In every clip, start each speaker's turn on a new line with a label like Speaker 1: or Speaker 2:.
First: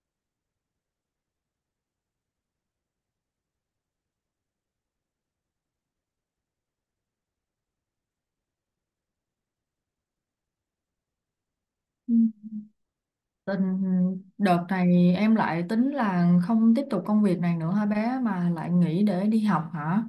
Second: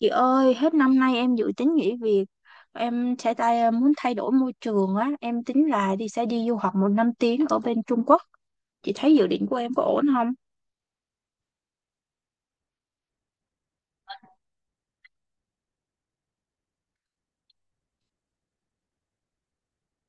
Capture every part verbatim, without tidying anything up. Speaker 1: Chị ơi, hết năm nay em dự tính nghỉ việc. Em sẽ tay ờ, muốn thay đổi môi trường á, em tính là đi sẽ đi du học một năm tiếng ở bên Trung Quốc. Chị thấy dự định của em có ổn không?
Speaker 2: Ừ. Tình Đợt này em lại tính là không tiếp tục công việc này nữa hả bé, mà lại nghỉ để đi học hả?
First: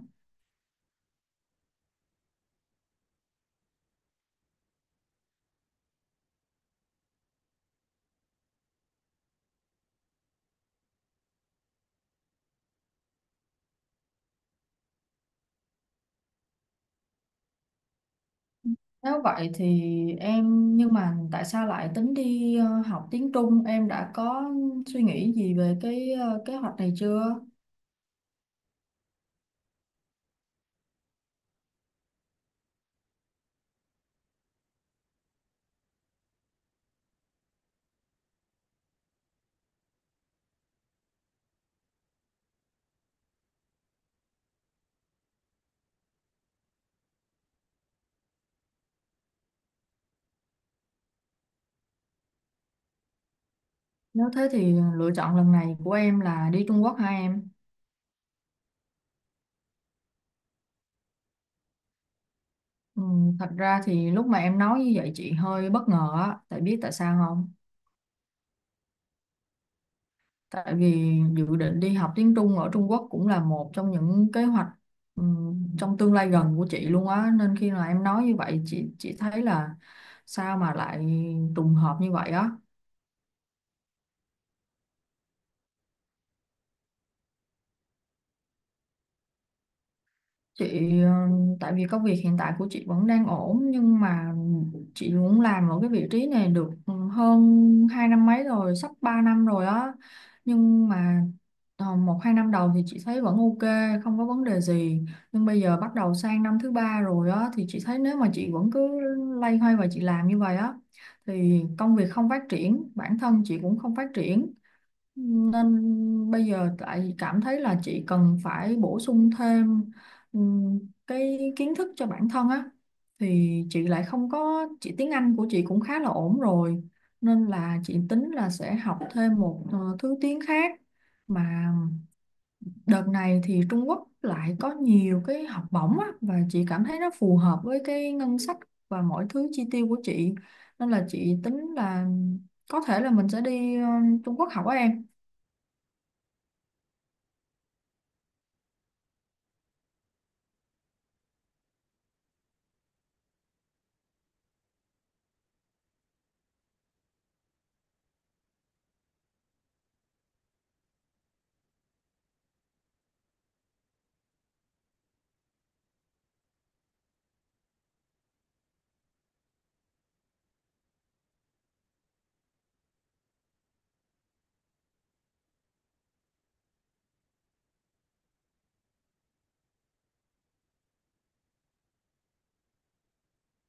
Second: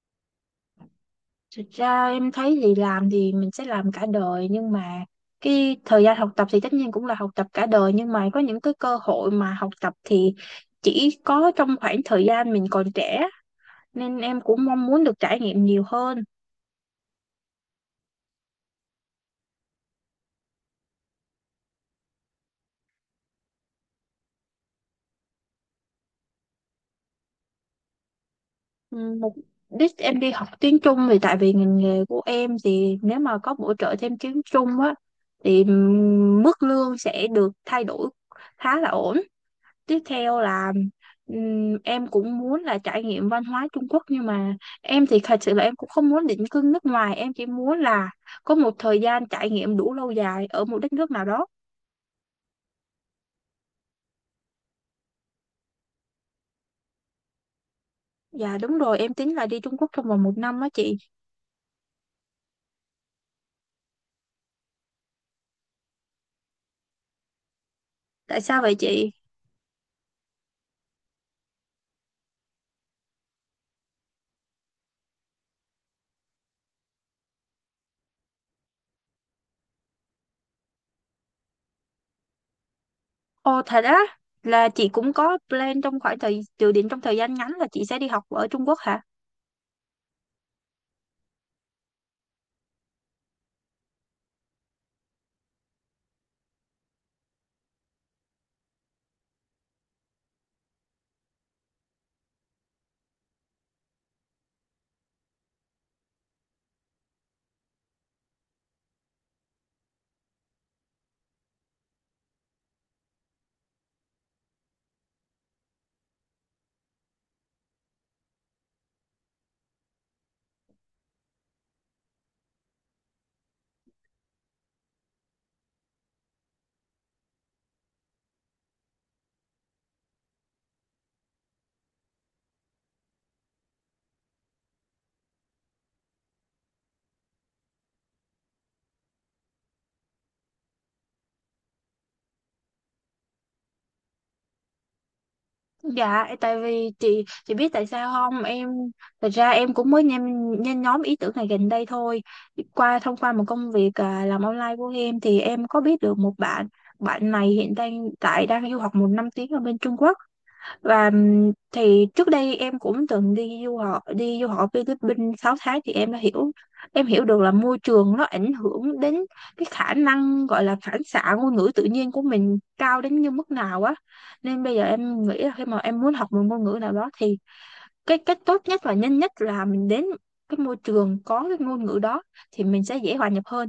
Speaker 1: Thực ra em thấy thì làm thì mình sẽ làm cả đời, nhưng mà cái thời gian học tập thì tất nhiên cũng là học tập cả đời, nhưng mà có những cái cơ hội mà học tập thì chỉ có trong khoảng thời gian mình còn trẻ, nên em cũng mong muốn được trải nghiệm nhiều hơn.
Speaker 2: Nếu vậy thì em, nhưng mà tại sao lại tính đi ờ, học tiếng Trung? Em đã có suy nghĩ gì về cái ờ, kế hoạch này chưa?
Speaker 1: Một đích em đi học tiếng Trung thì tại vì ngành nghề của em thì nếu mà có bổ trợ thêm tiếng Trung á thì ừm, mức lương sẽ được thay đổi khá là ổn. Tiếp theo là ừm, em cũng muốn là trải nghiệm văn hóa Trung Quốc, nhưng mà em thì thật sự là em cũng không muốn định cư nước ngoài, em chỉ muốn là có một thời gian trải nghiệm đủ lâu dài ở một đất nước nào đó.
Speaker 2: Nếu thế thì lựa chọn lần này của em là đi Trung Quốc hả em?
Speaker 1: Dạ đúng rồi, em tính là đi Trung Quốc trong vòng một năm á chị.
Speaker 2: Ừ, thật ra thì lúc mà em nói như vậy chị hơi bất ngờ á, tại biết tại sao không?
Speaker 1: Tại sao vậy chị?
Speaker 2: Tại vì dự định đi học tiếng Trung ở Trung Quốc cũng là một trong những kế hoạch ừm, trong tương lai gần của chị luôn á, nên khi mà em nói như vậy chị chị thấy là sao mà lại trùng hợp như vậy á.
Speaker 1: Ồ thật á, là chị cũng có plan trong khoảng thời dự định trong thời gian ngắn là chị sẽ đi học ở Trung Quốc hả?
Speaker 2: Chị ờ, tại vì công việc hiện tại của chị vẫn đang ổn, nhưng mà chị muốn làm ở cái vị trí này được ừ, hơn hai năm mấy rồi, sắp ba năm rồi á. Nhưng mà ờ, một hai năm đầu thì chị thấy vẫn ok, không có vấn đề gì. Nhưng bây giờ bắt đầu sang năm thứ ba rồi á, thì chị thấy nếu mà chị vẫn cứ loay hoay và chị làm như vậy á thì công việc không phát triển, bản thân chị cũng không phát triển. Nên bây giờ tại cảm thấy là chị cần phải bổ sung thêm Ừm, cái kiến thức cho bản thân á, thì chị lại không có chị tiếng Anh của chị cũng khá là ổn rồi, nên là chị tính là sẽ học thêm một ờ, thứ tiếng khác, mà đợt này thì Trung Quốc lại có nhiều cái học bổng á, và chị cảm thấy nó phù hợp với cái ngân sách và mọi thứ chi tiêu của chị, nên là chị tính là có thể là mình sẽ đi ờ, Trung Quốc học á em.
Speaker 1: Dạ, tại vì chị chị biết tại sao không? Em thật ra em cũng mới nhen, nhen nhóm ý tưởng này gần đây thôi. Qua thông qua một công việc à, làm online của em thì em có biết được một bạn, bạn này hiện đang tại đang du học một năm tiếng ở bên Trung Quốc. Và ừm, thì trước đây em cũng từng đi du học đi du học Philippines sáu tháng, thì em đã hiểu em hiểu được là môi trường nó ảnh hưởng đến cái khả năng gọi là phản xạ ngôn ngữ tự nhiên của mình cao đến như mức nào á, nên bây giờ em nghĩ là khi mà em muốn học một ngôn ngữ nào đó thì cái cách tốt nhất và nhanh nhất là mình đến cái môi trường có cái ngôn ngữ đó thì mình sẽ dễ hòa nhập hơn.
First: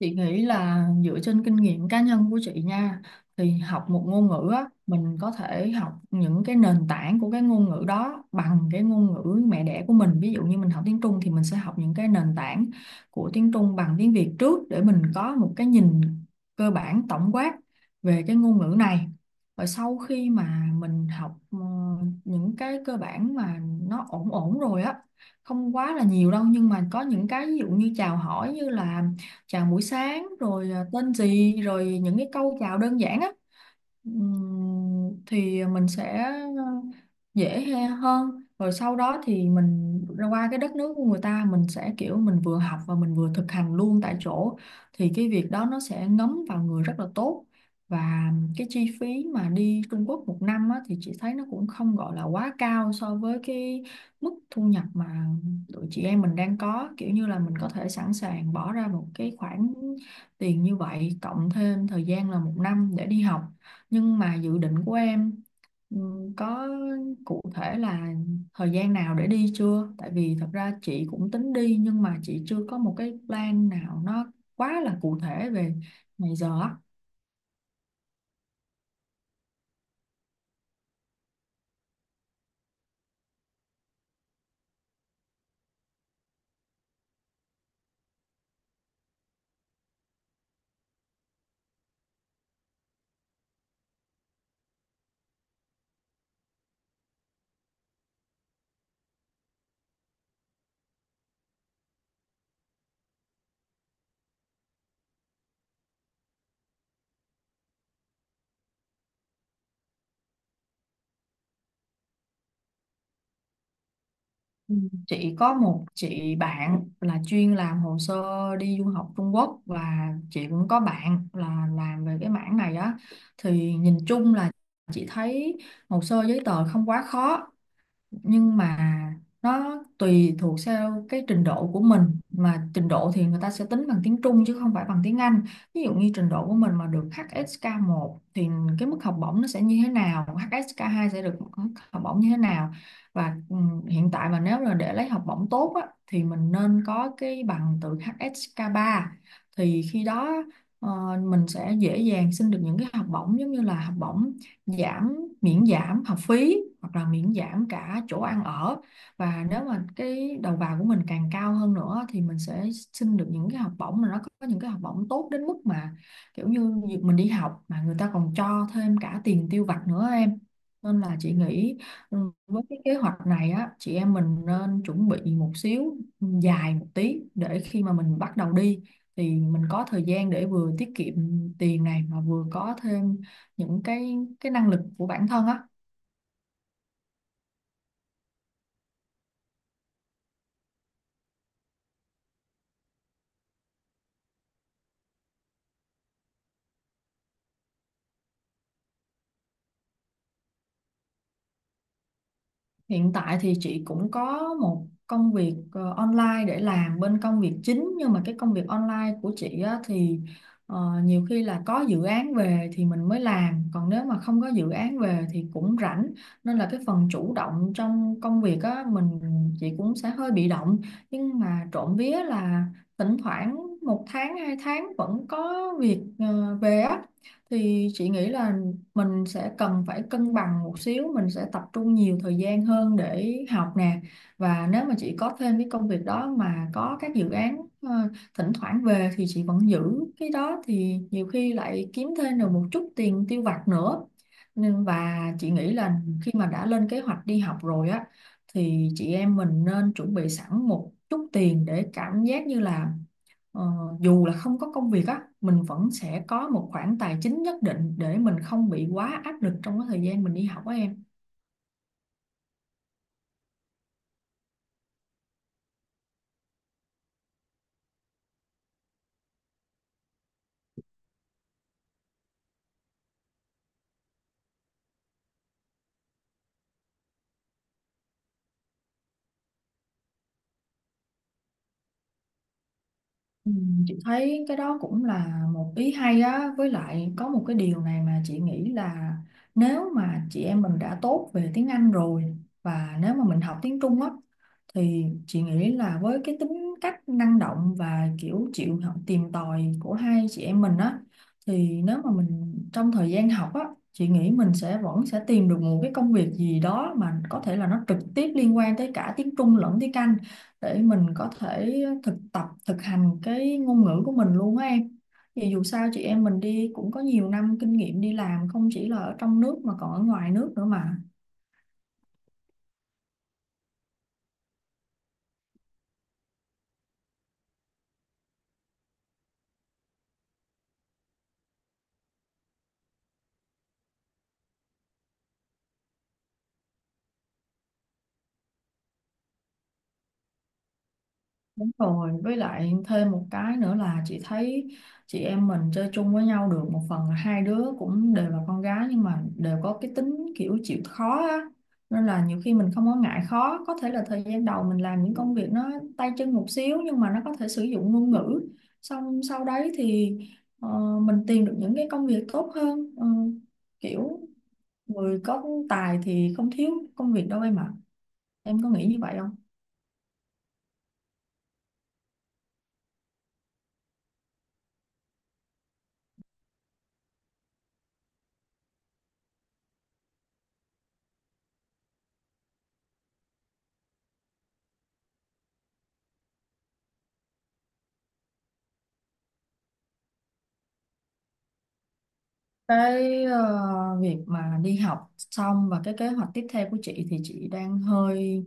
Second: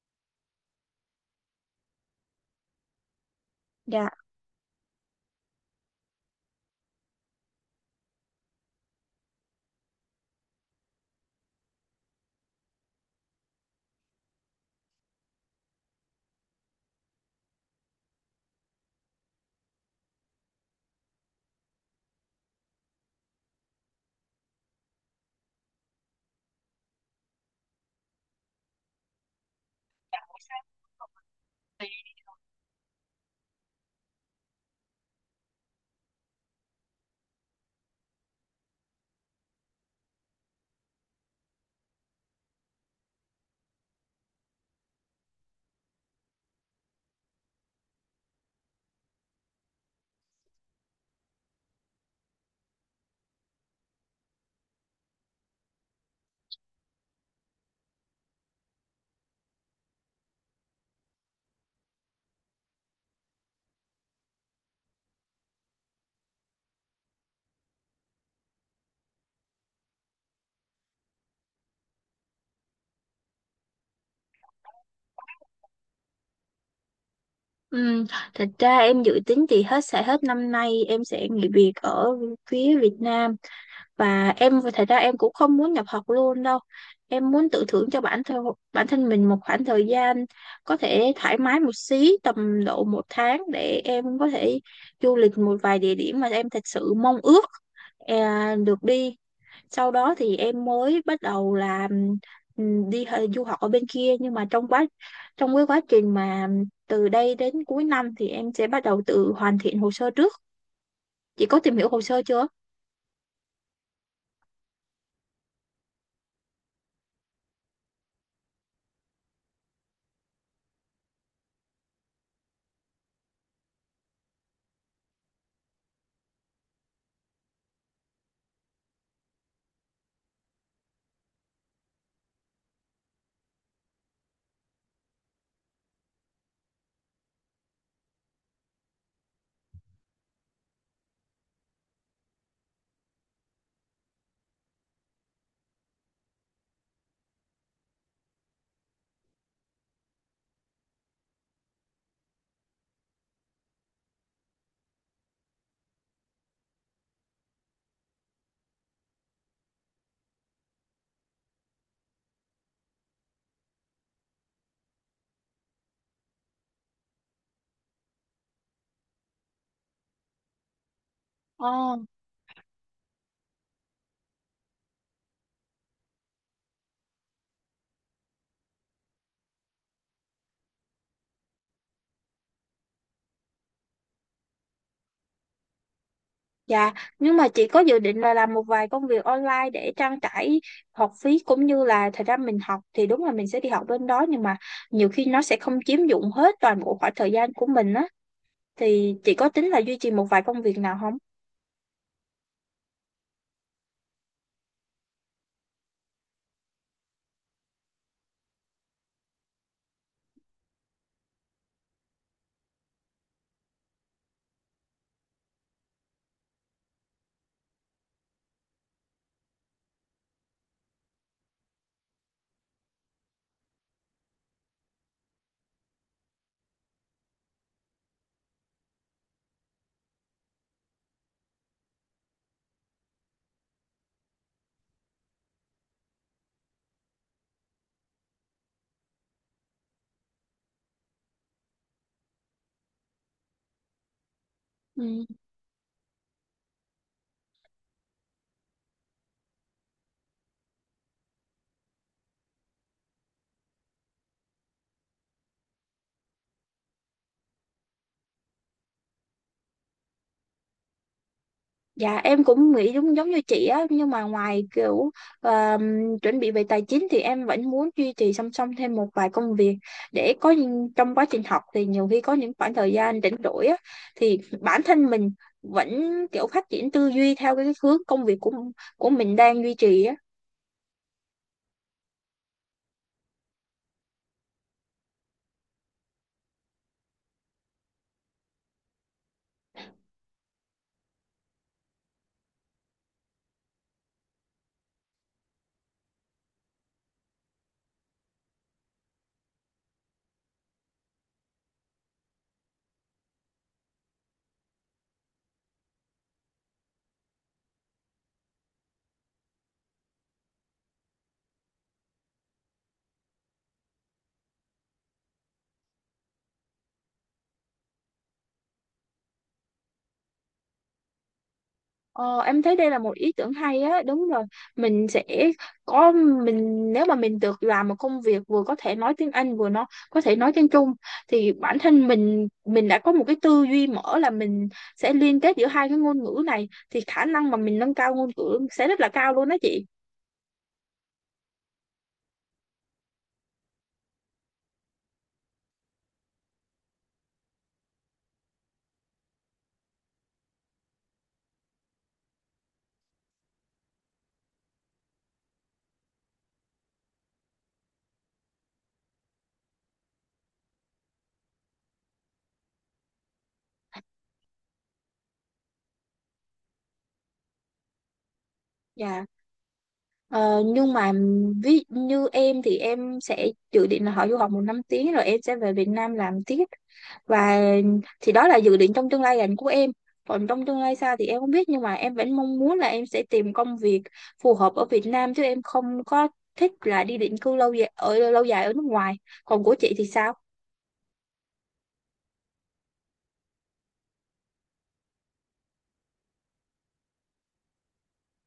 Speaker 2: Chị nghĩ là dựa trên kinh nghiệm cá nhân của chị nha, thì học một
Speaker 1: Dạ.
Speaker 2: ngôn ngữ á, mình có thể học những cái nền tảng của cái ngôn ngữ đó bằng cái ngôn ngữ mẹ đẻ của mình, ví dụ như mình học tiếng Trung thì mình sẽ học những cái nền tảng của tiếng Trung bằng tiếng Việt trước, để mình có một cái nhìn cơ bản tổng quát về cái ngôn ngữ này. Và sau khi mà mình học ờ, những cái cơ bản mà nó ổn ổn rồi á, không quá là nhiều đâu, nhưng mà có những cái ví dụ như chào hỏi, như là chào buổi sáng rồi à, tên gì rồi những cái câu chào đơn giản á. Ừm, thì mình sẽ dễ he- hơn, rồi sau đó thì mình ra qua cái đất nước của người ta, mình sẽ kiểu mình vừa học và mình vừa thực hành luôn tại chỗ, thì cái việc đó nó sẽ ngấm vào người rất là tốt. Và cái chi phí mà đi Trung Quốc một năm á, thì chị thấy nó cũng không gọi là quá cao so với cái mức thu nhập mà tụi chị em mình đang có, kiểu như là mình có thể sẵn sàng bỏ ra một cái khoản tiền như vậy cộng thêm thời gian là một năm để đi học. Nhưng mà dự định của em ừ, có cụ thể là thời gian nào để đi chưa? Tại vì thật ra chị cũng tính đi, nhưng mà chị chưa có một cái plan nào nó quá là cụ thể về ngày giờ á.
Speaker 1: Ừm, Thật ra em dự tính thì hết sẽ hết năm nay em sẽ nghỉ việc ở phía Việt Nam, và em thật ra em cũng không muốn nhập học luôn đâu, em muốn tự thưởng cho bản thân bản thân mình một khoảng thời gian có thể thoải mái một xí, tầm độ một tháng, để em có thể du lịch một vài địa điểm mà em thật sự mong ước à, được đi. Sau đó thì em mới bắt đầu là ừm, đi hờ- du học ở bên kia, nhưng mà trong quá trong cái quá trình mà từ đây đến cuối năm thì em sẽ bắt đầu tự hoàn thiện hồ sơ trước. Chị có tìm hiểu hồ sơ chưa?
Speaker 2: Ừ, chị có một chị bạn là chuyên làm hồ sơ đi du học Trung Quốc, và chị cũng có bạn là làm về cái mảng này á, thì nhìn chung là chị thấy hồ sơ giấy tờ không quá khó, nhưng mà nó tùy thuộc theo cái trình độ của mình. Mà trình độ thì người ta sẽ tính bằng tiếng Trung chứ không phải bằng tiếng Anh. Ví dụ như trình độ của mình mà được hát ét ca một thì cái mức học bổng nó sẽ như thế nào, hát ét ca hai sẽ được mức học bổng như thế nào. Và ừ, hiện tại mà nếu là để lấy học bổng tốt á, thì mình nên có cái bằng từ hát ét ca ba, thì khi đó ờ, mình sẽ dễ dàng xin được những cái học bổng giống như là học bổng giảm miễn giảm học phí hoặc là miễn giảm cả chỗ ăn ở. Và nếu mà cái đầu vào của mình càng cao hơn nữa thì mình sẽ xin được những cái học bổng mà nó có những cái học bổng tốt đến mức mà kiểu như việc mình đi học mà người ta còn cho thêm cả tiền tiêu vặt nữa em. Nên là chị nghĩ
Speaker 1: Ờ.
Speaker 2: ừ, với cái kế hoạch này á, chị em mình nên chuẩn bị một xíu dài một tí, để khi mà mình bắt đầu đi thì mình có thời gian để vừa tiết kiệm tiền này, mà vừa có thêm những cái cái năng lực của bản thân á.
Speaker 1: Dạ, nhưng mà chị có dự định là làm một vài công việc online để trang trải học phí cũng như là thời gian mình học thì đúng là mình sẽ đi học bên đó, nhưng mà nhiều khi nó sẽ không chiếm dụng hết toàn bộ khoảng thời gian của mình á, thì chị có tính là duy trì một vài công việc nào không?
Speaker 2: Hiện tại thì chị cũng có một công việc ờ, online để làm bên công việc chính, nhưng mà cái công việc online của chị á, thì ờ, nhiều khi là có dự án về thì mình mới làm, còn nếu mà không có dự án về thì cũng rảnh. Nên là cái phần chủ động trong công việc á mình, chị cũng sẽ hơi bị động, nhưng mà trộm vía là thỉnh thoảng một tháng hai tháng vẫn có việc ờ, về á, thì chị nghĩ là mình sẽ cần phải cân bằng một xíu, mình sẽ tập trung nhiều thời gian hơn để học nè. Và nếu mà chị có thêm cái công việc đó mà có các dự án ờ, thỉnh thoảng về thì chị vẫn giữ cái đó, thì nhiều khi lại kiếm thêm được một chút tiền tiêu vặt nữa. Nên và
Speaker 1: Ừ.
Speaker 2: chị nghĩ là khi mà đã lên kế hoạch đi học rồi á, thì chị em mình nên chuẩn bị sẵn một chút tiền, để cảm giác như là Ờ, dù là không có công việc á, mình vẫn sẽ có một khoản tài chính nhất định để mình không bị quá áp lực trong cái thời gian mình đi học á em.
Speaker 1: Dạ em cũng nghĩ giống giống như chị á, nhưng mà ngoài kiểu ờ, chuẩn bị về tài chính thì em vẫn muốn duy trì song song thêm một vài công việc để có những- trong quá trình học thì nhiều khi có những khoảng thời gian rảnh rỗi á, thì bản thân mình vẫn kiểu phát triển tư duy theo cái hướng công việc của của mình đang duy trì á.
Speaker 2: Ừ, chị thấy cái đó cũng là một ý hay á, với lại có một cái điều này mà chị nghĩ là nếu mà chị em mình đã tốt về tiếng Anh rồi, và nếu mà mình học tiếng Trung á, thì chị nghĩ là với cái tính cách năng động và kiểu chịu học tìm tòi của hai chị em mình á, thì nếu mà mình trong thời gian học á, chị nghĩ mình sẽ vẫn sẽ tìm được một cái công việc gì đó mà có thể là nó trực tiếp liên quan tới cả tiếng Trung lẫn tiếng Anh, để mình có thể thực tập thực hành cái ngôn ngữ của mình luôn á em. Vì dù sao chị em mình đi cũng có nhiều năm kinh nghiệm đi làm, không chỉ là ở trong nước mà còn ở ngoài nước nữa mà.
Speaker 1: Ờ, em thấy đây là một ý tưởng hay á, đúng rồi. Mình sẽ có, mình nếu mà mình được làm một công việc vừa có thể nói tiếng Anh vừa nó có thể nói tiếng Trung thì bản thân mình mình đã có một cái tư duy mở, là mình sẽ liên kết giữa hai cái ngôn ngữ này thì khả năng mà mình nâng cao ngôn ngữ sẽ rất là cao luôn đó chị.
Speaker 2: Đúng rồi, với lại thêm một cái nữa là chị thấy chị em mình chơi chung với nhau được, một phần là hai đứa cũng đều là con gái, nhưng mà đều có cái tính kiểu chịu khó á. Nên là nhiều khi mình không có ngại khó, có thể là thời gian đầu mình làm những công việc nó tay chân một xíu, nhưng mà nó có thể sử dụng ngôn ngữ. Xong sau đấy thì ờ, mình tìm được những cái công việc tốt hơn. Ờ, kiểu người có tài thì không thiếu công việc đâu em ạ. Em có nghĩ như vậy
Speaker 1: Dạ.
Speaker 2: không?
Speaker 1: Ờ, nhưng mà ví như em thì em sẽ dự định là họ du học một năm tiếng rồi em sẽ về Việt Nam làm tiếp, và thì đó là dự định trong tương lai gần của em. Còn trong tương lai xa thì em không biết, nhưng mà em vẫn mong muốn là em sẽ tìm công việc phù hợp ở Việt Nam chứ em không có thích là đi định cư lâu dài ở lâu dài ở nước ngoài. Còn của chị thì sao?
Speaker 2: Cái ờ, việc mà đi học xong và cái kế hoạch tiếp theo của chị thì chị đang hơi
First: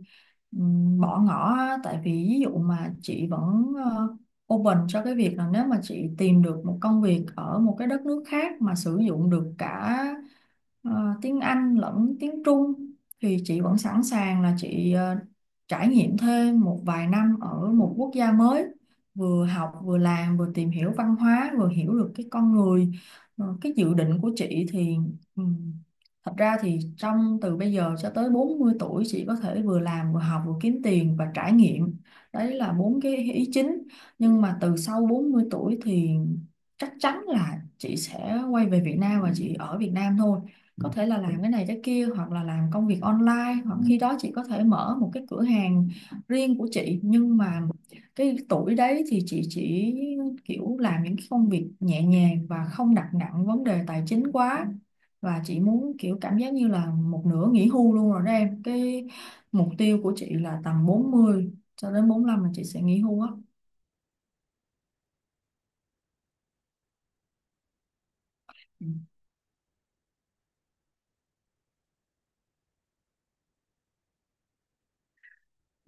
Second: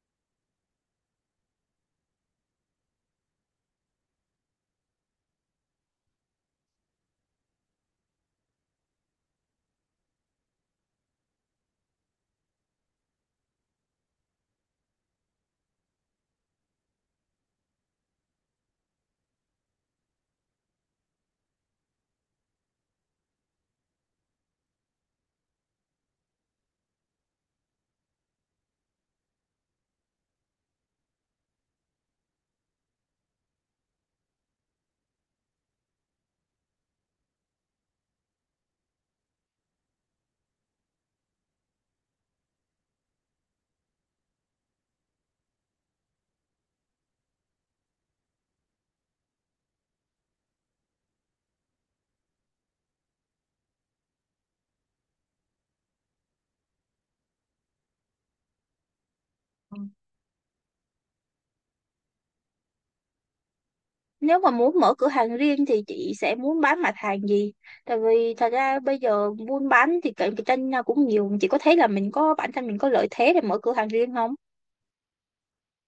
Speaker 2: ừm, bỏ ngỏ á. Tại vì ví dụ mà chị vẫn ờ, open cho cái việc là nếu mà chị tìm được một công việc ở một cái đất nước khác mà sử dụng được cả ờ, tiếng Anh lẫn tiếng Trung, thì chị vẫn sẵn sàng là chị ờ, trải nghiệm thêm một vài năm ở một quốc gia mới, vừa học vừa làm vừa tìm hiểu văn hóa vừa hiểu được cái con người. Ờ, cái dự định của chị thì ừm, thật ra thì trong từ bây giờ cho tới bốn mươi tuổi chị có thể vừa làm vừa học vừa kiếm tiền và trải nghiệm. Đấy là bốn cái ý chính. Nhưng mà từ sau bốn mươi tuổi thì chắc chắn là chị sẽ quay về Việt Nam và chị ở Việt Nam thôi. Có thể là làm cái này cái kia hoặc là làm công việc online, hoặc khi đó chị có thể mở một cái cửa hàng riêng của chị. Nhưng mà cái tuổi đấy thì chị chỉ kiểu làm những cái công việc nhẹ nhàng và không đặt nặng vấn đề tài chính quá, và chị muốn kiểu cảm giác như là một nửa nghỉ hưu luôn rồi đó em. Cái mục tiêu của chị là tầm bốn mươi cho đến bốn lăm là chị sẽ nghỉ hưu á.
Speaker 1: Nếu mà muốn mở cửa hàng riêng thì chị sẽ muốn bán mặt hàng gì? Tại vì thật ra
Speaker 2: Ừ.
Speaker 1: bây giờ buôn bán thì cạnh tranh nhau cũng nhiều, chị có thấy là mình có bản thân mình có lợi thế để mở cửa hàng riêng không?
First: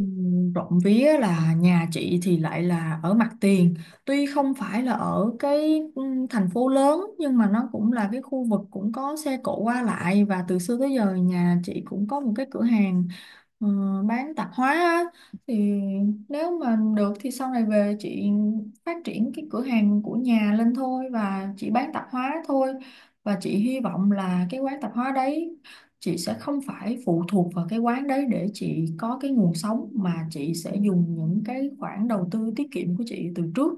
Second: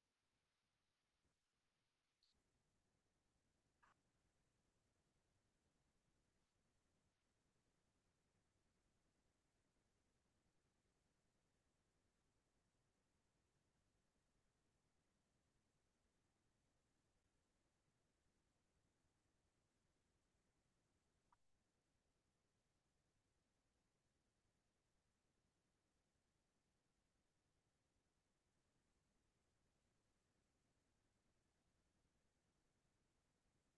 Speaker 2: Ừm, trộm vía là nhà chị thì lại là ở mặt tiền, tuy không phải là ở cái ừm, thành phố lớn nhưng mà nó cũng là cái khu vực cũng có xe cộ qua lại, và từ xưa tới giờ nhà chị cũng có một cái cửa hàng ờ, bán tạp hóa á. Thì nếu mà được thì sau này về chị phát triển cái cửa hàng của nhà lên thôi, và chị bán tạp hóa thôi. Và chị hy vọng là cái quán tạp hóa đấy chị sẽ không phải phụ thuộc vào cái quán đấy để chị có cái nguồn sống, mà chị sẽ dùng những cái khoản đầu tư tiết kiệm của chị từ trước.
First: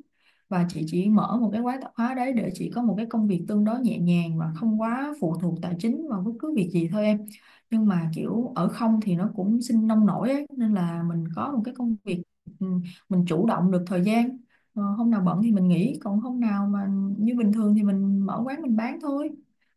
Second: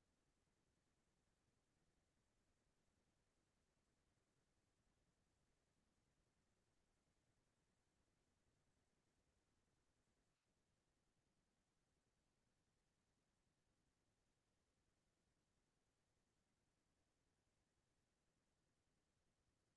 Speaker 2: Và chị chỉ mở một cái quán tạp hóa đấy để chị có một cái công việc tương đối nhẹ nhàng và không quá phụ thuộc tài chính vào bất cứ việc gì thôi em. Nhưng mà kiểu ở không thì nó cũng sinh nông nổi ấy, nên là mình có một cái công việc, ừ, mình chủ động được thời gian. Ờ, hôm nào bận thì mình nghỉ, còn hôm nào mà như bình thường thì mình mở quán mình bán thôi.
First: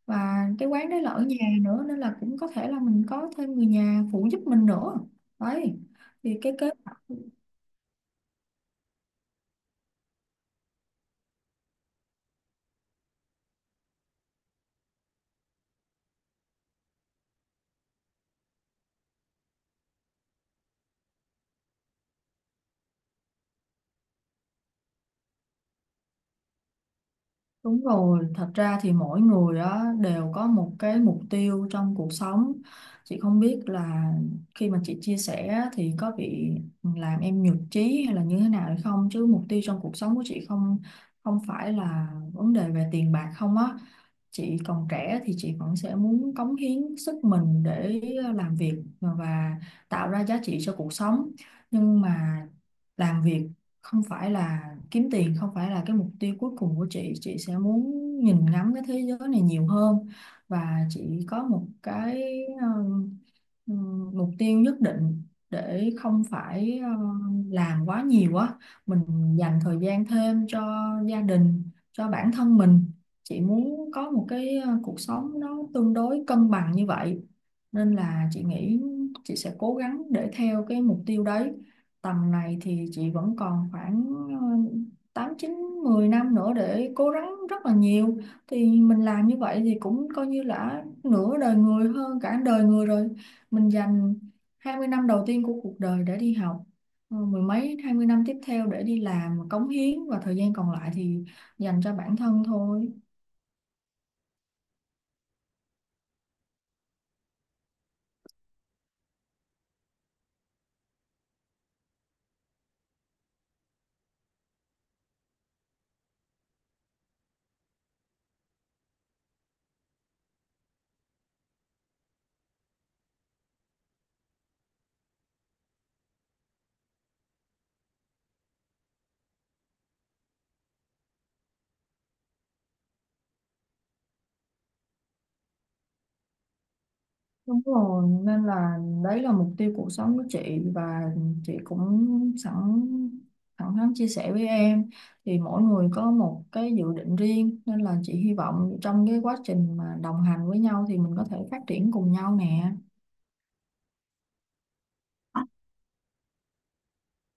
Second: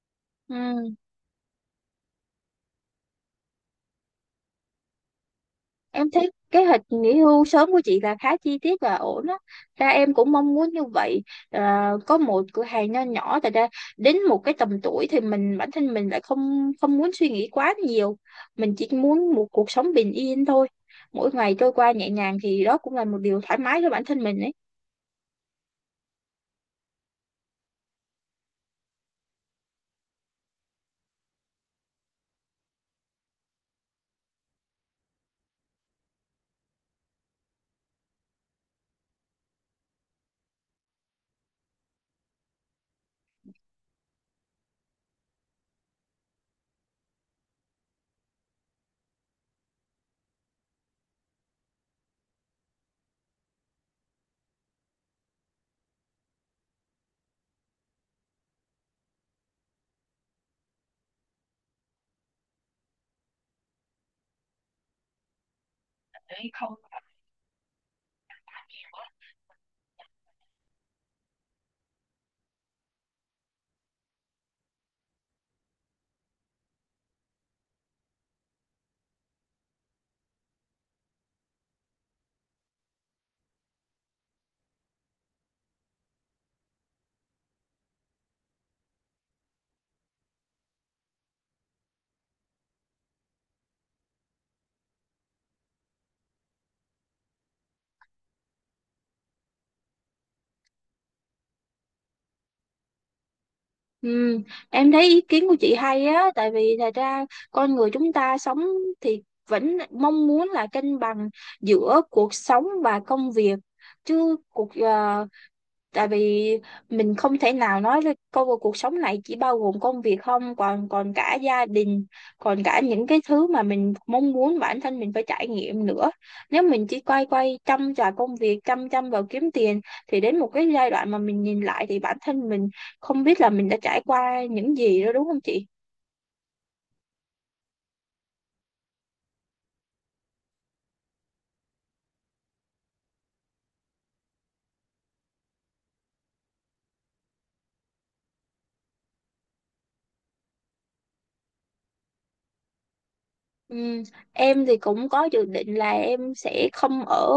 Speaker 2: Và
Speaker 1: Ừ.
Speaker 2: cái quán đấy là ở nhà nữa, nên là cũng có thể là mình có thêm người nhà phụ giúp mình nữa. Đấy,
Speaker 1: Em thấy
Speaker 2: thì cái
Speaker 1: kế
Speaker 2: kế
Speaker 1: hoạch nghỉ
Speaker 2: hoạch.
Speaker 1: hưu sớm của chị là khá chi tiết và ổn á, ra em cũng mong muốn như vậy, à, có một cửa hàng nho nhỏ tại ra đến một cái tầm tuổi thì mình bản thân mình lại không không muốn suy nghĩ quá nhiều, mình chỉ muốn một cuộc sống bình yên thôi, mỗi ngày trôi qua nhẹ nhàng thì đó cũng là một điều thoải mái cho bản thân mình ấy.
Speaker 2: Đúng rồi, thật ra thì mỗi người á đều có một cái mục tiêu trong cuộc sống. Chị không biết là khi mà chị chia sẻ á, thì có bị làm em nhụt chí hay là như thế nào hay không, chứ mục tiêu trong cuộc sống của chị không không phải là vấn đề về tiền bạc không á. Chị còn trẻ thì chị vẫn sẽ muốn cống hiến sức mình để làm việc và và tạo ra giá trị cho cuộc sống. Nhưng mà làm việc không phải là kiếm tiền, không phải là cái mục tiêu cuối cùng của chị. Chị sẽ muốn nhìn ngắm cái thế giới này nhiều hơn, và chị có một cái um, um, mục tiêu nhất định để không phải um, làm quá nhiều, quá mình dành thời gian thêm cho gia đình, cho bản thân mình. Chị muốn có một cái uh, cuộc sống nó tương đối cân bằng như vậy, nên là chị nghĩ chị sẽ cố gắng để theo cái mục tiêu đấy. Tầm này thì chị vẫn còn khoảng ờ, tám chín mười năm nữa để cố gắng rất là nhiều. Thì mình làm như vậy thì cũng coi như là nửa đời người, hơn cả đời người rồi. Mình dành hai mươi năm đầu tiên của cuộc đời để đi học, ờ, mười mấy hai mươi năm tiếp theo để đi làm cống hiến, và thời gian còn lại thì dành cho bản thân thôi.
Speaker 1: Ừ, em thấy ý kiến của chị hay á, tại vì thật ra con người chúng ta sống thì vẫn mong muốn là cân bằng giữa cuộc sống và công việc. Chứ cuộc ờ, Tại vì mình không thể nào nói là công cuộc cuộc sống này chỉ bao gồm công việc, không, còn còn cả gia đình, còn cả những cái thứ mà mình mong muốn bản thân mình phải trải nghiệm nữa. Nếu mình chỉ quay quay chăm vào công việc, chăm chăm vào kiếm tiền, thì đến một cái giai đoạn mà mình nhìn lại thì bản thân mình không biết là mình đã trải qua những gì đó, đúng không chị?
Speaker 2: Đúng rồi, nên là đấy là mục tiêu cuộc sống của chị. Và chị cũng sẵn, thẳng thắn chia sẻ với em thì mỗi người có một cái dự định riêng, nên là chị hy vọng trong cái quá trình mà đồng hành với nhau thì mình có thể phát triển cùng nhau nè.
Speaker 1: Ừ, em thì cũng có dự định là em sẽ không ở,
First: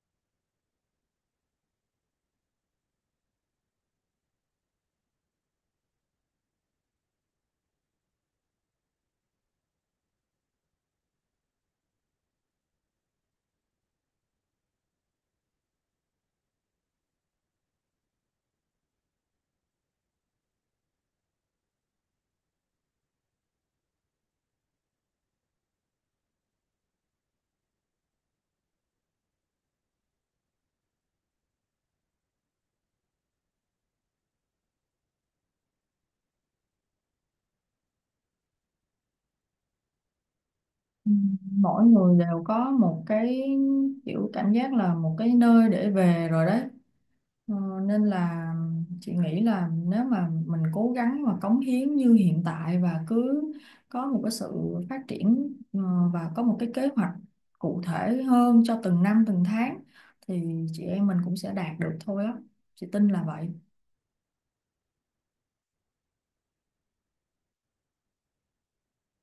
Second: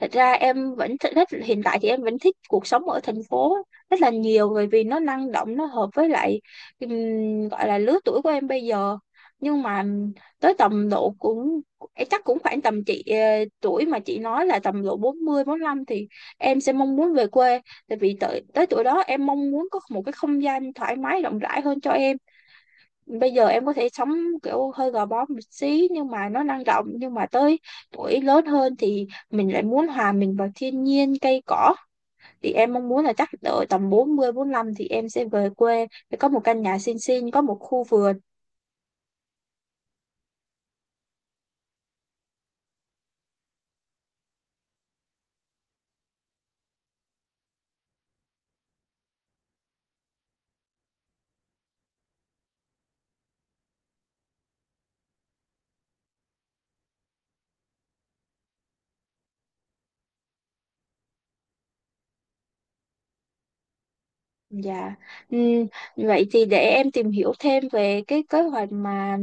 Speaker 1: thật ra em vẫn thích, thích hiện tại thì em vẫn thích cuộc sống ở thành phố rất là nhiều, bởi vì nó năng động, nó hợp với lại ừm, gọi là lứa tuổi của em bây giờ. Nhưng mà tới tầm độ cũng, em chắc cũng khoảng tầm chị ờ, tuổi mà chị nói là tầm độ bốn mươi bốn 45 thì em sẽ mong muốn về quê, tại vì tới tới tuổi đó em mong muốn có một cái không gian thoải mái rộng rãi hơn cho em. Bây giờ em có thể sống kiểu hơi gò bó một xí nhưng mà nó năng động, nhưng mà tới tuổi lớn hơn thì mình lại muốn hòa mình vào thiên nhiên cây cỏ, thì em mong muốn là chắc đợi tầm bốn mươi bốn 45 thì em sẽ về quê để có một căn nhà xinh xinh, có một khu vườn.
Speaker 2: Ừ, mỗi người đều có một cái kiểu cảm giác là một cái nơi để về rồi đấy. Ờ, nên là chị nghĩ là nếu mà mình cố gắng và cống hiến như hiện tại và cứ có một cái sự phát triển, ờ, và có một cái kế hoạch cụ thể hơn cho từng năm từng tháng, thì chị em mình cũng sẽ đạt được thôi á, chị tin là vậy.
Speaker 1: Dạ. Ừm, Vậy thì để em tìm hiểu thêm về cái kế hoạch mà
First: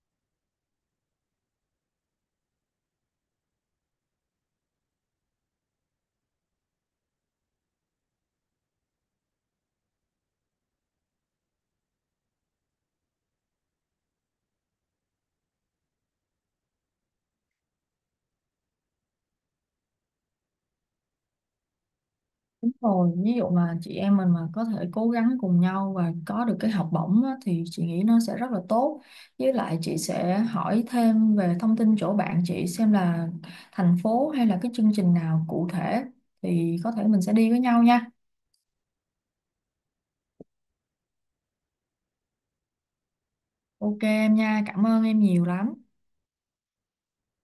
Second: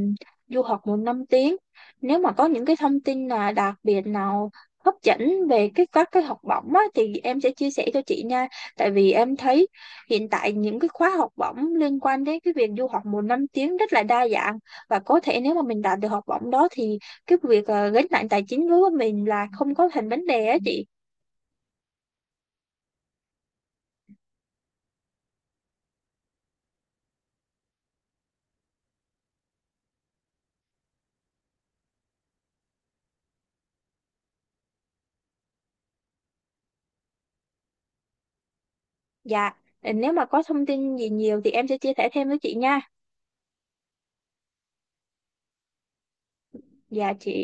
Speaker 1: du học một năm tiếng. Nếu mà có những cái thông tin là đặc biệt nào hấp dẫn về cái các cái học bổng á, thì em sẽ chia sẻ cho chị nha. Tại vì em thấy hiện tại những cái khóa học bổng liên quan đến cái việc du học một năm tiếng rất là đa dạng, và có thể nếu mà mình đạt được học bổng đó thì cái việc ờ, gánh nặng tài chính đối với mình là không có thành vấn đề á chị.
Speaker 2: Đúng rồi, ví dụ mà chị em mình mà có thể cố gắng cùng nhau và có được cái học bổng á, thì chị nghĩ nó sẽ rất là tốt. Với lại chị sẽ hỏi thêm về thông tin chỗ bạn chị xem là thành phố hay là cái chương trình nào cụ thể thì có thể mình sẽ đi với nhau nha.
Speaker 1: Dạ. Ờ, nếu mà có thông tin gì nhiều thì em sẽ chia sẻ thêm với chị nha.
Speaker 2: Ok em nha, cảm ơn em nhiều lắm.
Speaker 1: Dạ chị.